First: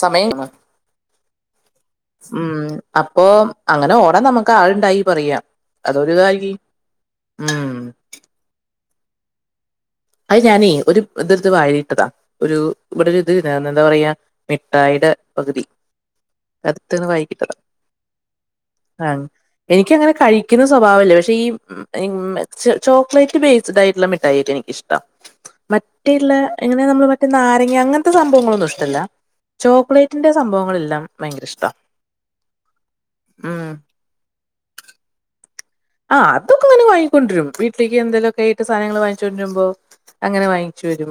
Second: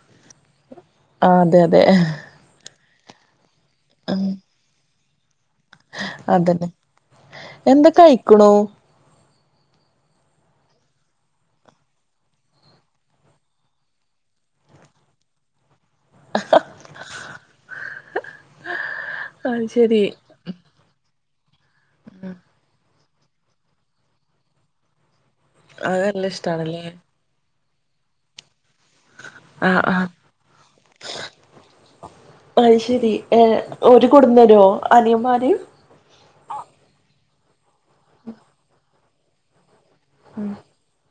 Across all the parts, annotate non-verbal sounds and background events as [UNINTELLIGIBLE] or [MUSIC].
സമയം ആഹ് അതെ അതെ ഉമ് അപ്പൊ അങ്ങനെ ഉം ഓടാൻ നമുക്ക് ആളുണ്ടായി പറയാം അതൊരു ഇതായി ഉമ് ക്ക്‌ണോ അത് ഞാനേ ഒരു ഇത്ഡ്ത് വാഴിലി ട്ടതാ ഒരു ഇവിടെ ണ്ടാർന്നു ഒരു ഇത് എന്താ പറയാ മിഠായിടെ പകുതി അടു വായിക്കിട്ടത് ആഹ് അത് ശെരി എനിക്കങ്ങനെ കഴ ക്കുന്ന സ്വഭാവല്ലേ പക്ഷെ ഈ ചോക്ലേറ്റ് ബേസ്ഡ് ആയിട്ടുള്ള മിഠായില്ലേ എനിക്ക് ഇഷ്ടം അത് നല്ല മറ്റേള്ള ഇഷ്ടാണല്ലേ ഇങ്ങനെ നമ്മള് മറ്റെ ന്നാരങ്ങ അങ്ങനത്തെ സംഭവങ്ങളൊന്നും ഇഷ്ടല്ല ആഹ് ആഹ് ചോക്ലേറ്റിന്റെ സംഭവങ്ങളെല്ലാം ഭയങ്കര ഇഷ്ട്ടാ മ് കൊടുന്നേരോ അനിയ ന്മാര് ആഹ് അതൊക്കെങ്ങനെ വാങ്ങിക്കൊണ്ട വരും വീട്ടിലേക്ക് എന്തെലുംക്ക ആയിട്ട് സാധനങ്ങ വാങ്ങിച്ചൊണ്ടിരുമ്പോ അങ്ങനെ ഉം വാങ്ങിച്ചു വരും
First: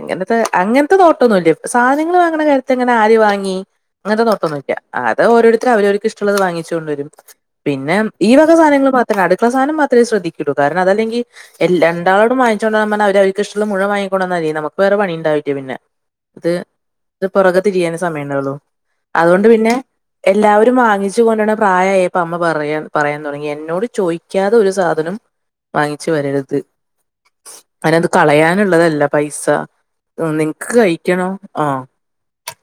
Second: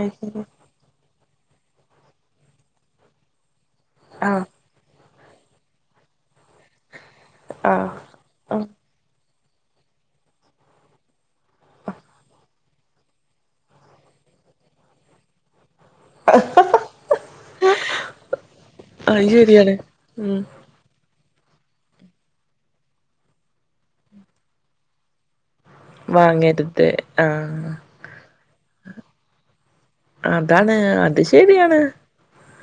അത് ശെരി അങ്ങനെ അങ്ങനത്തെ നോട്ടൊന്നൂല്യ സാധനങ്ങൾ വാങ്ങണ കാര്യത്തി ഇങ്ങനെ ആര് വാങ്ങി അങ്ങനത്തെ ആഹ് നോട്ടൊന്നും ഇല്ല അത ഓരോരുത്തും അവരവർക്കും ഇഷ്ടമുള്ളത് വാങ്ങിച്ച കൊണ്ട വരും ആഹ് പിന്നെ ഈ- ആഹ് സധങ്ങൾ മാത്രമേ അടുക്കള സാധനം മാത്രമേ ശ്രദ്ധിക്കൂ കാരണം അതല്ലെങ്കിൽ എല്ലാ [UNINTELLIGIBLE] അവ ഇഷ്ടം മുഴേ വാങ്ങിക്കൊണ്ടന്നാലേ നമുക്ക് വേറെ പണിയുണ്ടാവില്യ പിന്നെ അത് പുറകെ തിരിയാൻ സമയ ഉണ്ടാവുള്ളു അത് അതുകൊണ്ട് പിന്നെ ശെരിയാണ് ഉം എല്ലാവരും വാങ്ങിച്ചൊണ്ടരാൻ പ്രായയപ്പോ അമ്മ പറയാ പറയാൻ തുടങ്ങി എന്നോട് ചോദിക്കാതെ ഒരു സാധനം വാങ്ങിച്ചു വരരുത് വാങ്ങരുത് ആഹ് അതിനകത്തു കളയാനുള്ളതല്ല പൈസ നിങ്ങക്ക് അതാണ് അത് കഴിക്കണോ ശെരിയാണ് ആഹ്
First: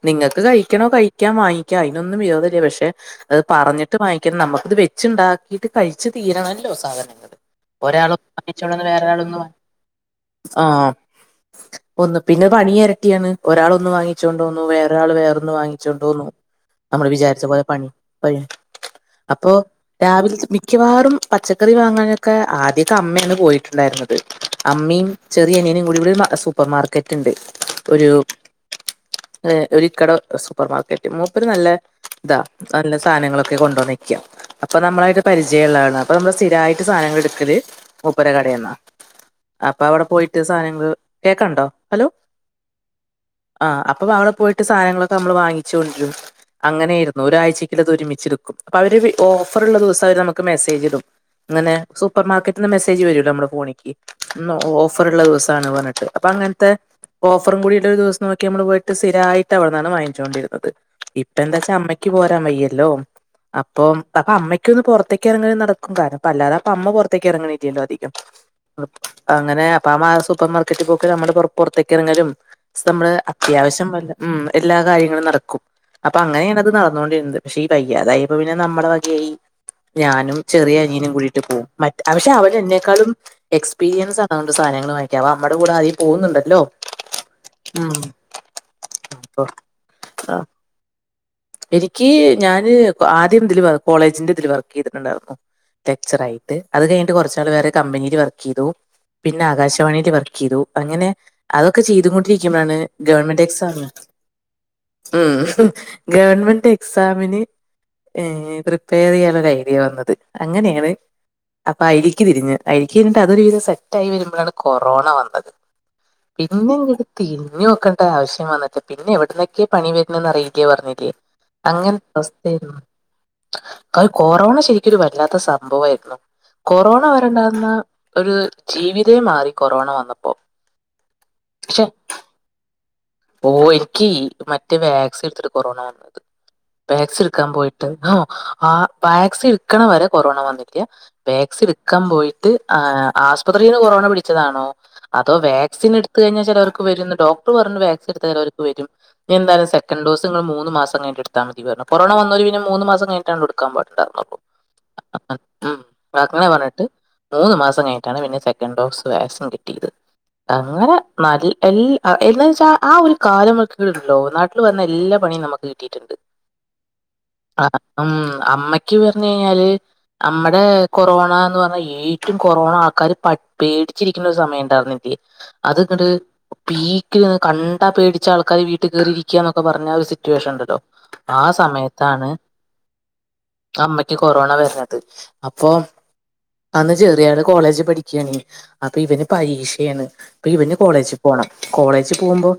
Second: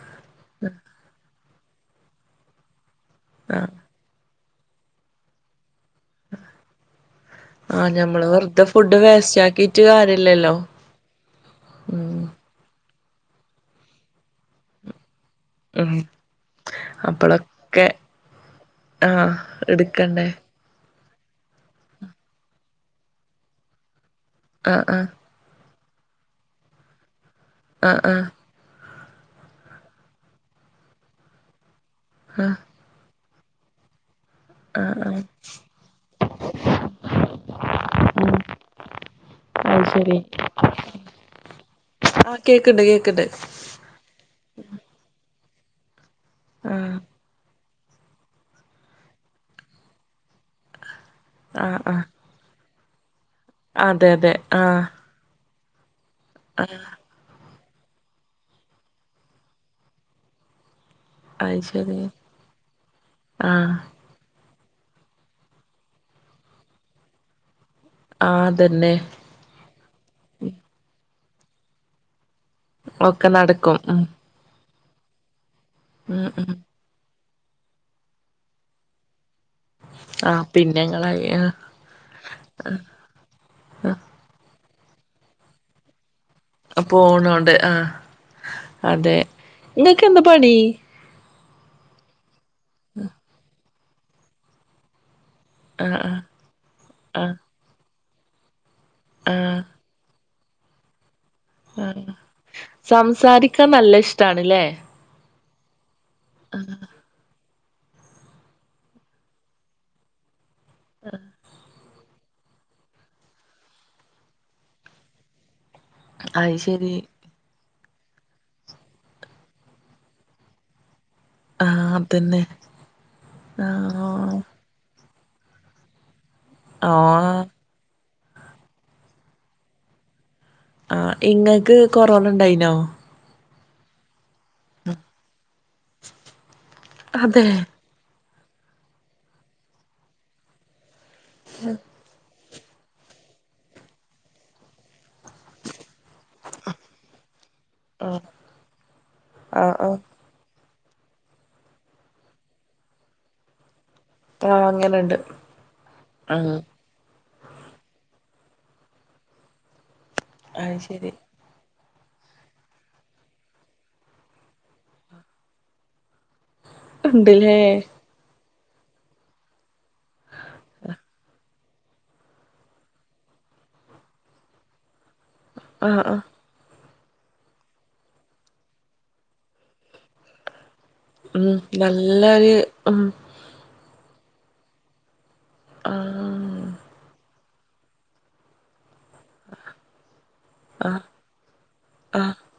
നിങ്ങക്ക് കഴിക്കണോ കഴിക്കാൻ വാങ്ങിക്ക അതിനൊന്നും വിരോധല്യ പക്ഷെ അത് ആഹ് പറഞ്ഞിട്ട് വാങ്ങിക്കണം നമുക് ഇത് വെച്ചുണ്ടാക്കിയിട്ട് കഴിച്ച് തീരണല്ലോ സാധനങ്ങൾ ആഹ് ഒരാൾ ഞമ്മള് വെറുതെ വാങ്ങിച്ചോടന്നു ഫുഡ് വേസ്റ്റ് വേറെയൊരാളൊന്നും ആക്കിട്ട് കാര്യല്ലല്ലോ ആഹ് ഉം ഒന്ന് പിന്നെ പണി എരട്ടിയാണ് ഒരാൾ ഒന്ന് വാങ്ങിച്ചു കൊണ്ട് വന്നു വേറൊരാൾ വേറൊ ന്ന് ഉം വാങ്ങിച്ചുണ്ടോന്നു നമ്മള് വിചാരിച്ച പോലെ അപ്പളൊക്കെ പണി കഴി ആഹ് അപ്പോ എടുക്കണ്ടേ രാവില മിക്കവാറും പച്ചക്കറി വാങ്ങാനൊക്കെ ആദ്യക്കെ അമ്മേണ് പോയിട്ടുണ്ടായിര്ന്നത്. ആഹ് ആഹ് അമ്മയും ചെറിയ മീനും കൂടി വടൊരു മാ സൂപ്പർമാർക്കറ്റ്ണ്ട്. ആഹ് ഒരു ആഹ് ഏഹ്. ഒരിക്കടെ സൂപ്പർമാർക്കറ്റ്. മൂപ്പര് നല്ല താ ആഹ് നല്ല സാനെങ്ങളൊക്കെ കൊണ്ടോന്നെക്ക്യാ ആഹ് ആഹ് ര്ജയള്ളാളാ. അപ്പമ്മള് സ്ഥിരായിട്ട് സാനങ്ങള് ട്ക്കല് മൂപ്പരെ ആഹ് കടേന്ന. അപ്പൊ അത് അവടെ ശരി പോയിട്ട് സാനങ്ങള് കേക്കണ്ടോ ഹലോ? യെക്ക്ണ്ട് യേക്ക്ണ്ട് ആഹ് അപ്പൊ വ അവടെ പോയിട്ട് സാനങ്ങളൊക്കെ അമ്മള് വാങ്ങിച്ചൊണ്ട് രും അങ്ങനെയ്രു ആഹ് അങ്ങനെയായിരുന്നു ന്നൊരാഴ്ചക്ക്ള്ളത് ഒരുമിച്ചെട്ക്കും. അപ്പൊ അവര് വി ഓഫറ്ള്ള ദിവസം അവര് നമ്മക്ക് മെസ്സേജിടും. ങ്ങനെ ആഹ് ആഹ് സൂപ്പർ മാർക്കറ്റ്ന്ന് മെസ്സേജ് വരുവല്ലൊ നമ്മളെ ഫോണീക്ക്. അതെ അതെ ന്നോ ആഹ് ഓഫറ്ള്ള ദിവസാണ് പർഞ്ഞിട്ട്. അപ്പഅങ്ങെൻത്തെ ആഹ് ഓഫറും കൂടിയിട്ട്ഒരു ദിവസം നോക്കി അമ്മള് പോയിട്ട് സ്ഥിരായിട്ട് അവട്ന്നാണ് വാങ്ങിച്ചോണ്ടിര്ന്നത്. ഇ അത് എന്താച്ചാ ശരി അമ്മയ്ക്ക് പോരാ വയ്യല്ലോ. ആഹ് അപ്പോം അപ്പൊ അമ്മയ് ക്കൊന്ന് പൊറത്തേക്ക് എറങ്ങലും നടക്കും. കാരണം പ്പഅല്ലാതെ അപ്പൊ അമ്മ പൊറത്തേക്ക് എറങ്ങണെ റ്റ്യല്ലോ അധികം ആഹ് അതന്നെ അങ്ങനെ അപ്പൊ അ മ സൂപ്പർ മാർക്കറ്റ്പോക്ക് അമ്മള് പൊറ് പൊർത്തേക്കിറങ്ങലും സ് അമ്മള് ഒക്കെ നടക്കും അത്യാവശ്യം ഉം വല്ല മ്. എല്ലാ കാര്യങ്ങളും നടക്കും. അപ്പൊ ഉം ഉം അങ്ങനെണ് അത് നടന്നോണ്ടിര്ന്നത്. പക്ഷെ ഈ വയ്യാതായപ്പോ പിന്നെ നമ്മടെ വകേയി ഞാനും ആഹ് പിന്നെ ചെറിയ ഇങ്ങളെ അനിയനും കൂടിയിട്ട് പോം. ആഹ് മറ്റെ അവഷെ അവനെന്നെക്കാലും എക്സ്പീരിയൻസാ അതോണ്ട് സാനങ്ങൾ വാങ്ങിക്കാ. അവ അമ്മടെ കൂടെ ആദ്യേ പോവ്ന്ന്ണ്ടല്ലോ പോണോണ്ട് ആഹ് അതെ. അപ്പൊ ങ്ങക്ക് എന്താ ആ പണി? എനിക്ക് ഞാന് ക ആദ്യം തില് വർ കോളേജ്ന്റെ തില് വർക്കെ യ്തിട്ട്ണ്ടായിരുന്നു. ആഹ് ആഹ് ടെക്ചറായിട്ട്. അത് കഴ്ഞ്ഞിട്ട് ആഹ് കൊർച്ചാള് വേറെ കമ്പനീല് വർക്കി യ്തു പിന്നെ ആഹ് ആകാശവാണീല് വർക്കി യ്തു. അങ്ങനെ അതൊക്കെ ആഹ് ചെയ്തുകൊണ്ടിരിക്കുമ്പഴാണ് ഗവൺമെന്റ് സംസാരിക്കാൻ എക്സാമ് നല്ല ഇഷ്ടാണ്ല്ലേ ഉം. ഗവൺമെന്റ് എക്സാമിന് ഏഹ് പ്രിപ്പയ റെയ്യാ ഒര ഐഡിയ പർഞ്ഞത്. അങ്ങനേണ് അ പ്പ അയിലീക്ക് തിരിഞ്ഞ്. അയി ലീക്ക് തിരിഞ്ഞ് അതൊരു വിധം സെറ്റായി വരുമ്പഴാണ് കൊറോണ വന്നത്. അത് ശരി പിന്നെങ്ങട് തിര്ഞ്ഞ് നോക്കണ്ടാ ആവശ്യം വന്ന്ട്ട്. പിന്നെ എവ്ട്ന്നെക്കേ പണി വെര്ണെന്നറിയില്ല്യാ പർഞ്ഞില്ലേ ആഹ് അതന്നെ അങ്ങൻത്തവസ്ഥയാര്ന്നു. അഅ് ആഹ് കൊറോണ ശരിക്കൊരു വല്ലാത്ത സംഭവാര്ന്നു. കൊറോണ ആഹ് വരെണ്ടാര്ന്ന ഒര് ജീവിതേ മാറി കൊറോണ വന്നപ്പൊ ആഹ്. ഇങ്ങക്ക് കൊറോണ ണ്ടായിനോ? ഓ എനിക്ക് മറ്റേ വാക്സിൻ ട്ത്തിട്ട് കൊറോണ വന്നത്. വാക്സിൻ അതെ ട്ക്കാൻ പോയി ട്ട് ഹോ ആഹ് വാക്സിൻട്ക്ക്ണ വരെ കൊറോണ വന്നിട്ടില്യ. വാക്സിൻട്ക്കാ പോയി ട്ട് ആഹ് ആസ്പത്രീന്ന് കൊറോണ പിടിച്ചതാണോ അതോ വേക്സിനിട്ത്ത് കഴിഞ്ഞാ ചെലോർക്ക് വെരുന്ന് ഡോക്ടർ പർണു വേ സി ആഹ് ട്ത്താ ചെലോര്ക്ക് വരും. നി ന്താലും ആഹ് ആഹ് സെക്കൻഡ് ഡോസ് ത്ത്ങ്ങള് മൂന്ന് മാസം കഴിഞ്ഞ്ട്ട് ഇട്ത്താമതി പർഞ്ഞു. കൊറോണ വന്നോര് പിന്നെ മൂന്ന് മാസം കഴിഞ്ഞിട്ടാൺല്ലോ ട്ക്കാം പാട്ണ്ടാര്ന്നൊള്ളൂ ആഹ് അങ്ങനെണ്ട് [UNINTELLIGIBLE] ആഹ് പർണിട്ട് മൂന്ന് മാസം കഴിഞ്ഞിട്ടാണ് പിന്നെ സെക്കൻഡ് ഡോസ് വാക്സിൻ കിട്ടീത്. അത് അങ്ങനെ ശരി നൽ എൽ ആഹ്എന്നാൻച്ചാ ആഹ് ഒരു കാലം മ്മക്ക് ണ്ടെല്ലൊ നാട്ടില് വന്നാ എല്ലാ പണിയും നമ്മക്ക് കിട്ടിയിട്ട്ണ്ട്. ട്ട് ണ്ട്ല്ലേ അം അമ്മയ്ക്ക് പർഞ്ഞെയിഞ്ഞാല് അമ്മടെ കൊറോണ ന്ന് പറഞ്ഞാ ഏഴ് റ്റും കൊറോണ ആൾക്കാര് പട് പേടിച്ചിരിക്ക്ണ ഒരു സമയം ണ്ടാർന്നു [UNINTELLIGIBLE] ആഹ് അത്ങ്ങട്ട് ആഹ് പീക്ക്ൽ ങ്ങനെ കണ്ടാ പേട്ച്ചാ ൾക്കാര് വീട്ട് കേറിയിരിക്കാന്നൊക്കെ പർഞ്ഞാ ഒരു സിറ്റുവേഷൻ ണ്ടല്ലോ ഉം നല്ലൊര് ഉം അമ്മയ്ക്ക് കൊറോണ വെര്ണത്. അപ്പൊ ആഹ് അന്ന് ചെറിയാള് കോളേജ് പഠിക്കുയാണ് അപ്പൊ ഇവന് പരീക്ഷയാണ് അപ്പൊ ഇവന് ആഹ് കോളേജിൽ പോണം കോളേജിൽ ആഹ് പോകുമ്പോ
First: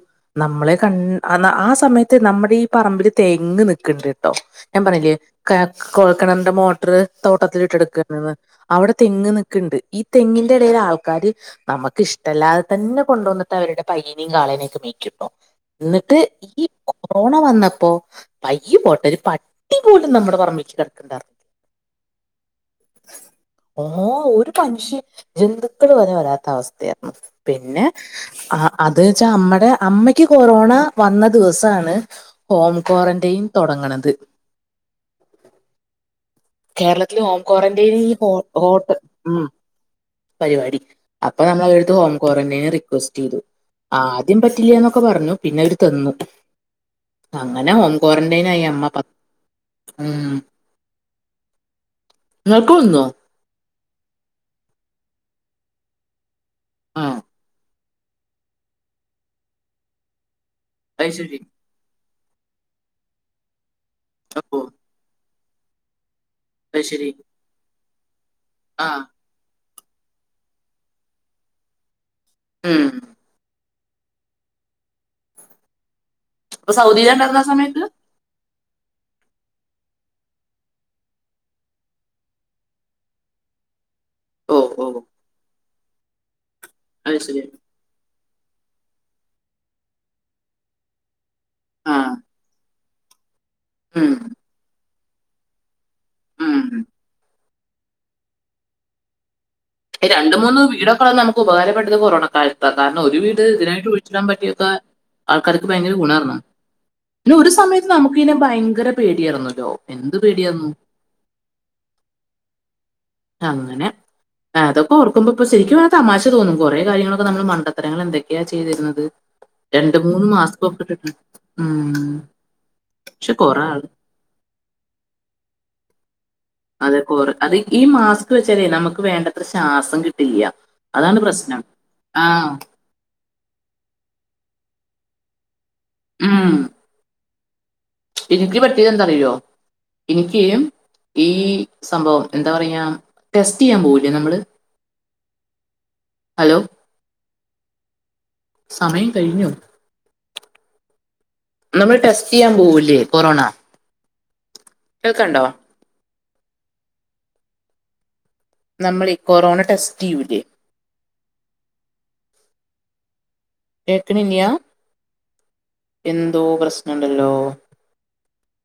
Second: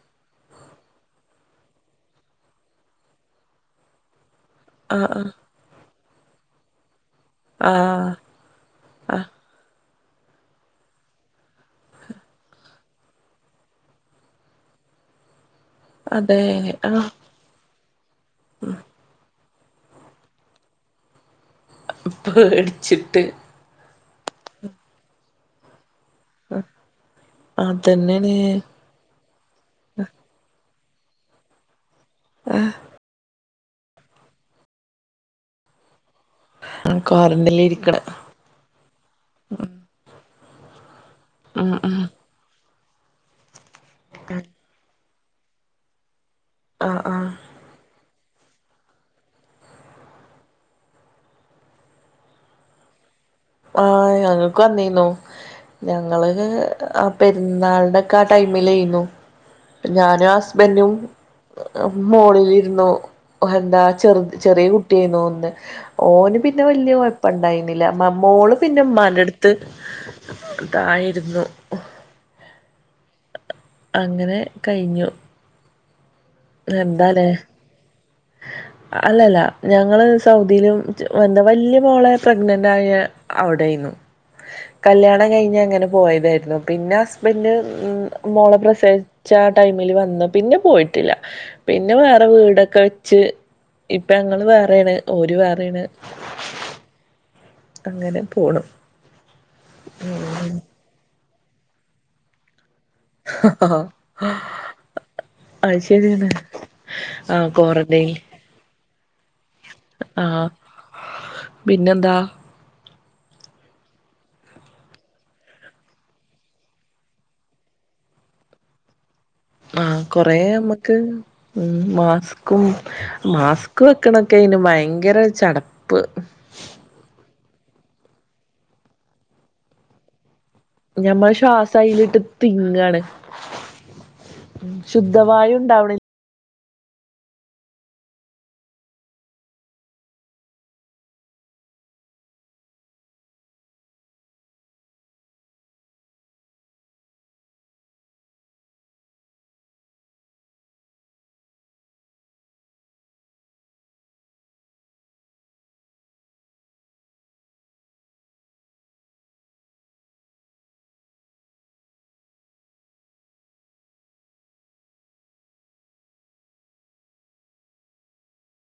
നമ്മളെ കണ് ആ സമയത്ത് നമ്മുടെ ഈ പറമ്പില് തെങ്ങ് നിക്കണ്ട് കേട്ടോ ഞാൻ പറഞ്ഞില്ലേ ആഹ് [UNINTELLIGIBLE] കൊഴക്കിണറിന്റെ മോട്ടർ തോട്ടത്തി ആഹ് ആഹ് ഇട്ടെടുക്കന്ന് അവിടെ ആഹ് തെങ്ങ് നക്കണ്ട് ഈ തെങ്ങിന്റെ ഇടൽ ആൾക്കാര് നമുക്ക് ഇഷ്ടല്ലാതെ തന്നെ കൊണ്ടുവന്നട്ട അവരുടെ പയ്യനെയും കാളേനെയൊക്കെ മേക്ക ട്ട എന്നിട്ട് അതെ ഈ ആഹ് കൊറോണ വന്നപ്പോ പയ്യ പോട്ട ഒരു പ എപ പോലും നമ്മുടെ പറമ്മി കിക്കണ്ടായിരുന്നു പേടിച്ചിട്ട് ഓഹോ ഒരു മനുഷ്യ ജന്തുക്കള് വരെ വര അവസ്ഥയായിരുന്നു പിന്നെ അതന്നെണ് അത് വെച്ചാ നമ്മടെ അമ്മയ്ക്ക് കൊറോണ വന്ന ദിവസമാണ് ഹോം ക്വാറന്റൈൻ തുടങ്ങണത് കേരളത്തില്ൽ ഹോം ക്വാറന്റൈനിൽ ക്വാറന്റൈന് ഇരിക്കണ ഈ ഹോട്ട ഉ പരിപാടി അപ്പൊ ഉം നമ്മൾടുത്ത് ഉം ഹോം ക്വാറന്റൈന റിക്വസ്റ്റ് ചെയ്തു ആദ്യം പറ്റില്ല ക്കെ പറഞ്ഞു പിന്നെ അവര് തന്നു ആഹ ആഹ അങ്ങനെ ഹോം ക്വാറന്റൈൻ ആയി അമ്മ ഉം ആക്കുന്നോ ആഹ ഞങ്ങൾക്ക് വന്നന്നു ഞങ്ങള് ആ പെരുന്നാളുടെ ആ ടൈമിലുന്നു ഞാനും ഹസ്ബൻഡും അത് ശരി മോളിലിരുന്നു എന്താ ചെറ ഓ ചെറിയ കുട്ടിയായിരുന്നുന്ന് ഓന് പി പിന്നെ അത് വല്യ ശരി കുഴപ്പ ഇണ്ടായിരുന്നില്ലമ്മോളും പിന്നെ ആ ഉമാന്റെ അടുത്ത് ത്ത് ഇതായിരുന്നു ഉം അങ്ങനെ കഴിഞ്ഞു എന്താലേ സൗദിലണ്ടാരുന്ന ആ സമയത്ത് [UNINTELLIGIBLE] അല്ലല്ല ഞങ്ങള് സൗദിയിലും എന്താ വലയ മോളെ പ്രഗ്നന്റ് ആയ അവിടെയിരുന്നു ഓ ഓ കല്യാണം കഴിഞ്ഞഞ് അങ്ങനെ പോയതായിരുന്നു പിന്നെ അത് ശരി ഹസ്ബന്ഡ് ഉം മോള പ്രസേവിച്ച ടൈമിൽ വന്ന പിന്നെ പോയി പ പിന്നെ ആ വേറെ വീടൊക്കെ വെച്ച് ഇപ്പ ഉം. അങ്ങൾ വേറെയാണ് ഒരു വേറാണ് ഉം അങ്ങനെ പോണു രണ്ട് മൂന്ന് വീടൊക്കൊണ് നമക്ക് ഉപകാരപ്പെട്ടത് കൊറോണക്കാലത്ത് കാരണം ഒരു വീട് ഇതിനായിട്ട് വിളിച്ചിടാൻ പറ്റിയൊക്കെ ആൾക്കാർക്ക് അത് ഭയങ്കര ശരിയാണ് ഗുണണ് പിന്നെ ആ ഒരു സമയത്ത് ക്വാറന്റൈൻ നമുക്ക് ഇനെ ഭയങ്കര പേടിയായിന്നല്ലോ എന്ത് ആ പേടിയായിന്ന പിന്നെന്താ അങ്ങനെ അതൊക്കെർക്കുമ്പോ ഇപ്പൊ ശരിക്കുതമാശ തോന്നും കുറേ കാര്യങ്ങളൊക്കെ നമ്മള് മണ്ടത്തരങ്ങൾ എന്തൊക്കെയാ ചെയ്തിരുന്നത് ആഹ രണ്ട് മൂന്ന് കൊറ മാസ്ക് ഒക്കെ നമ്മക്ക് ഇട്ടിട്ട് ഉം മാസ്ക്കും പക്ഷെ കുറെ മാസ്ക് ആള് വെക്കണൊക്കെ അയിന് ഭയങ്കര ചടപ്പ് അതെ കുറ അത് ഈ മാസ്ക് വെച്ചാലേ നമുക്ക് വേണ്ടത്ര ശ്വാസം കിട്ടില്ല അതാണ് ഞമ്മൾ പ്രശ്നം ശ്വാസ അയിലിട്ട് ആ തിങ്ങാണ് ശുദ്ധവായ ഉണ്ടാവണ ആഹ എനിക്ക് പറ്റിയത് എന്താ അറിയോ എനിക്ക് ഈ സംഭവം എന്താ പറയാ ടെസ്റ്റ് ചെയ്യാൻ പോവില്ലേ നമ്മള് ഹലോ സമയം കഴിഞ്ഞു നമ്മള് ടെസ്റ്റ് ചെയ്യാൻ പോകൂല്ലേ കൊറോണ കേൾക്കണ്ടോ നമ്മൾ ഈ കൊറോണ ടെസ്റ്റ് ചെയ്യുലേ കേക്കണില്ലാ എന്തോ പ്രശ്നമുണ്ടല്ലോ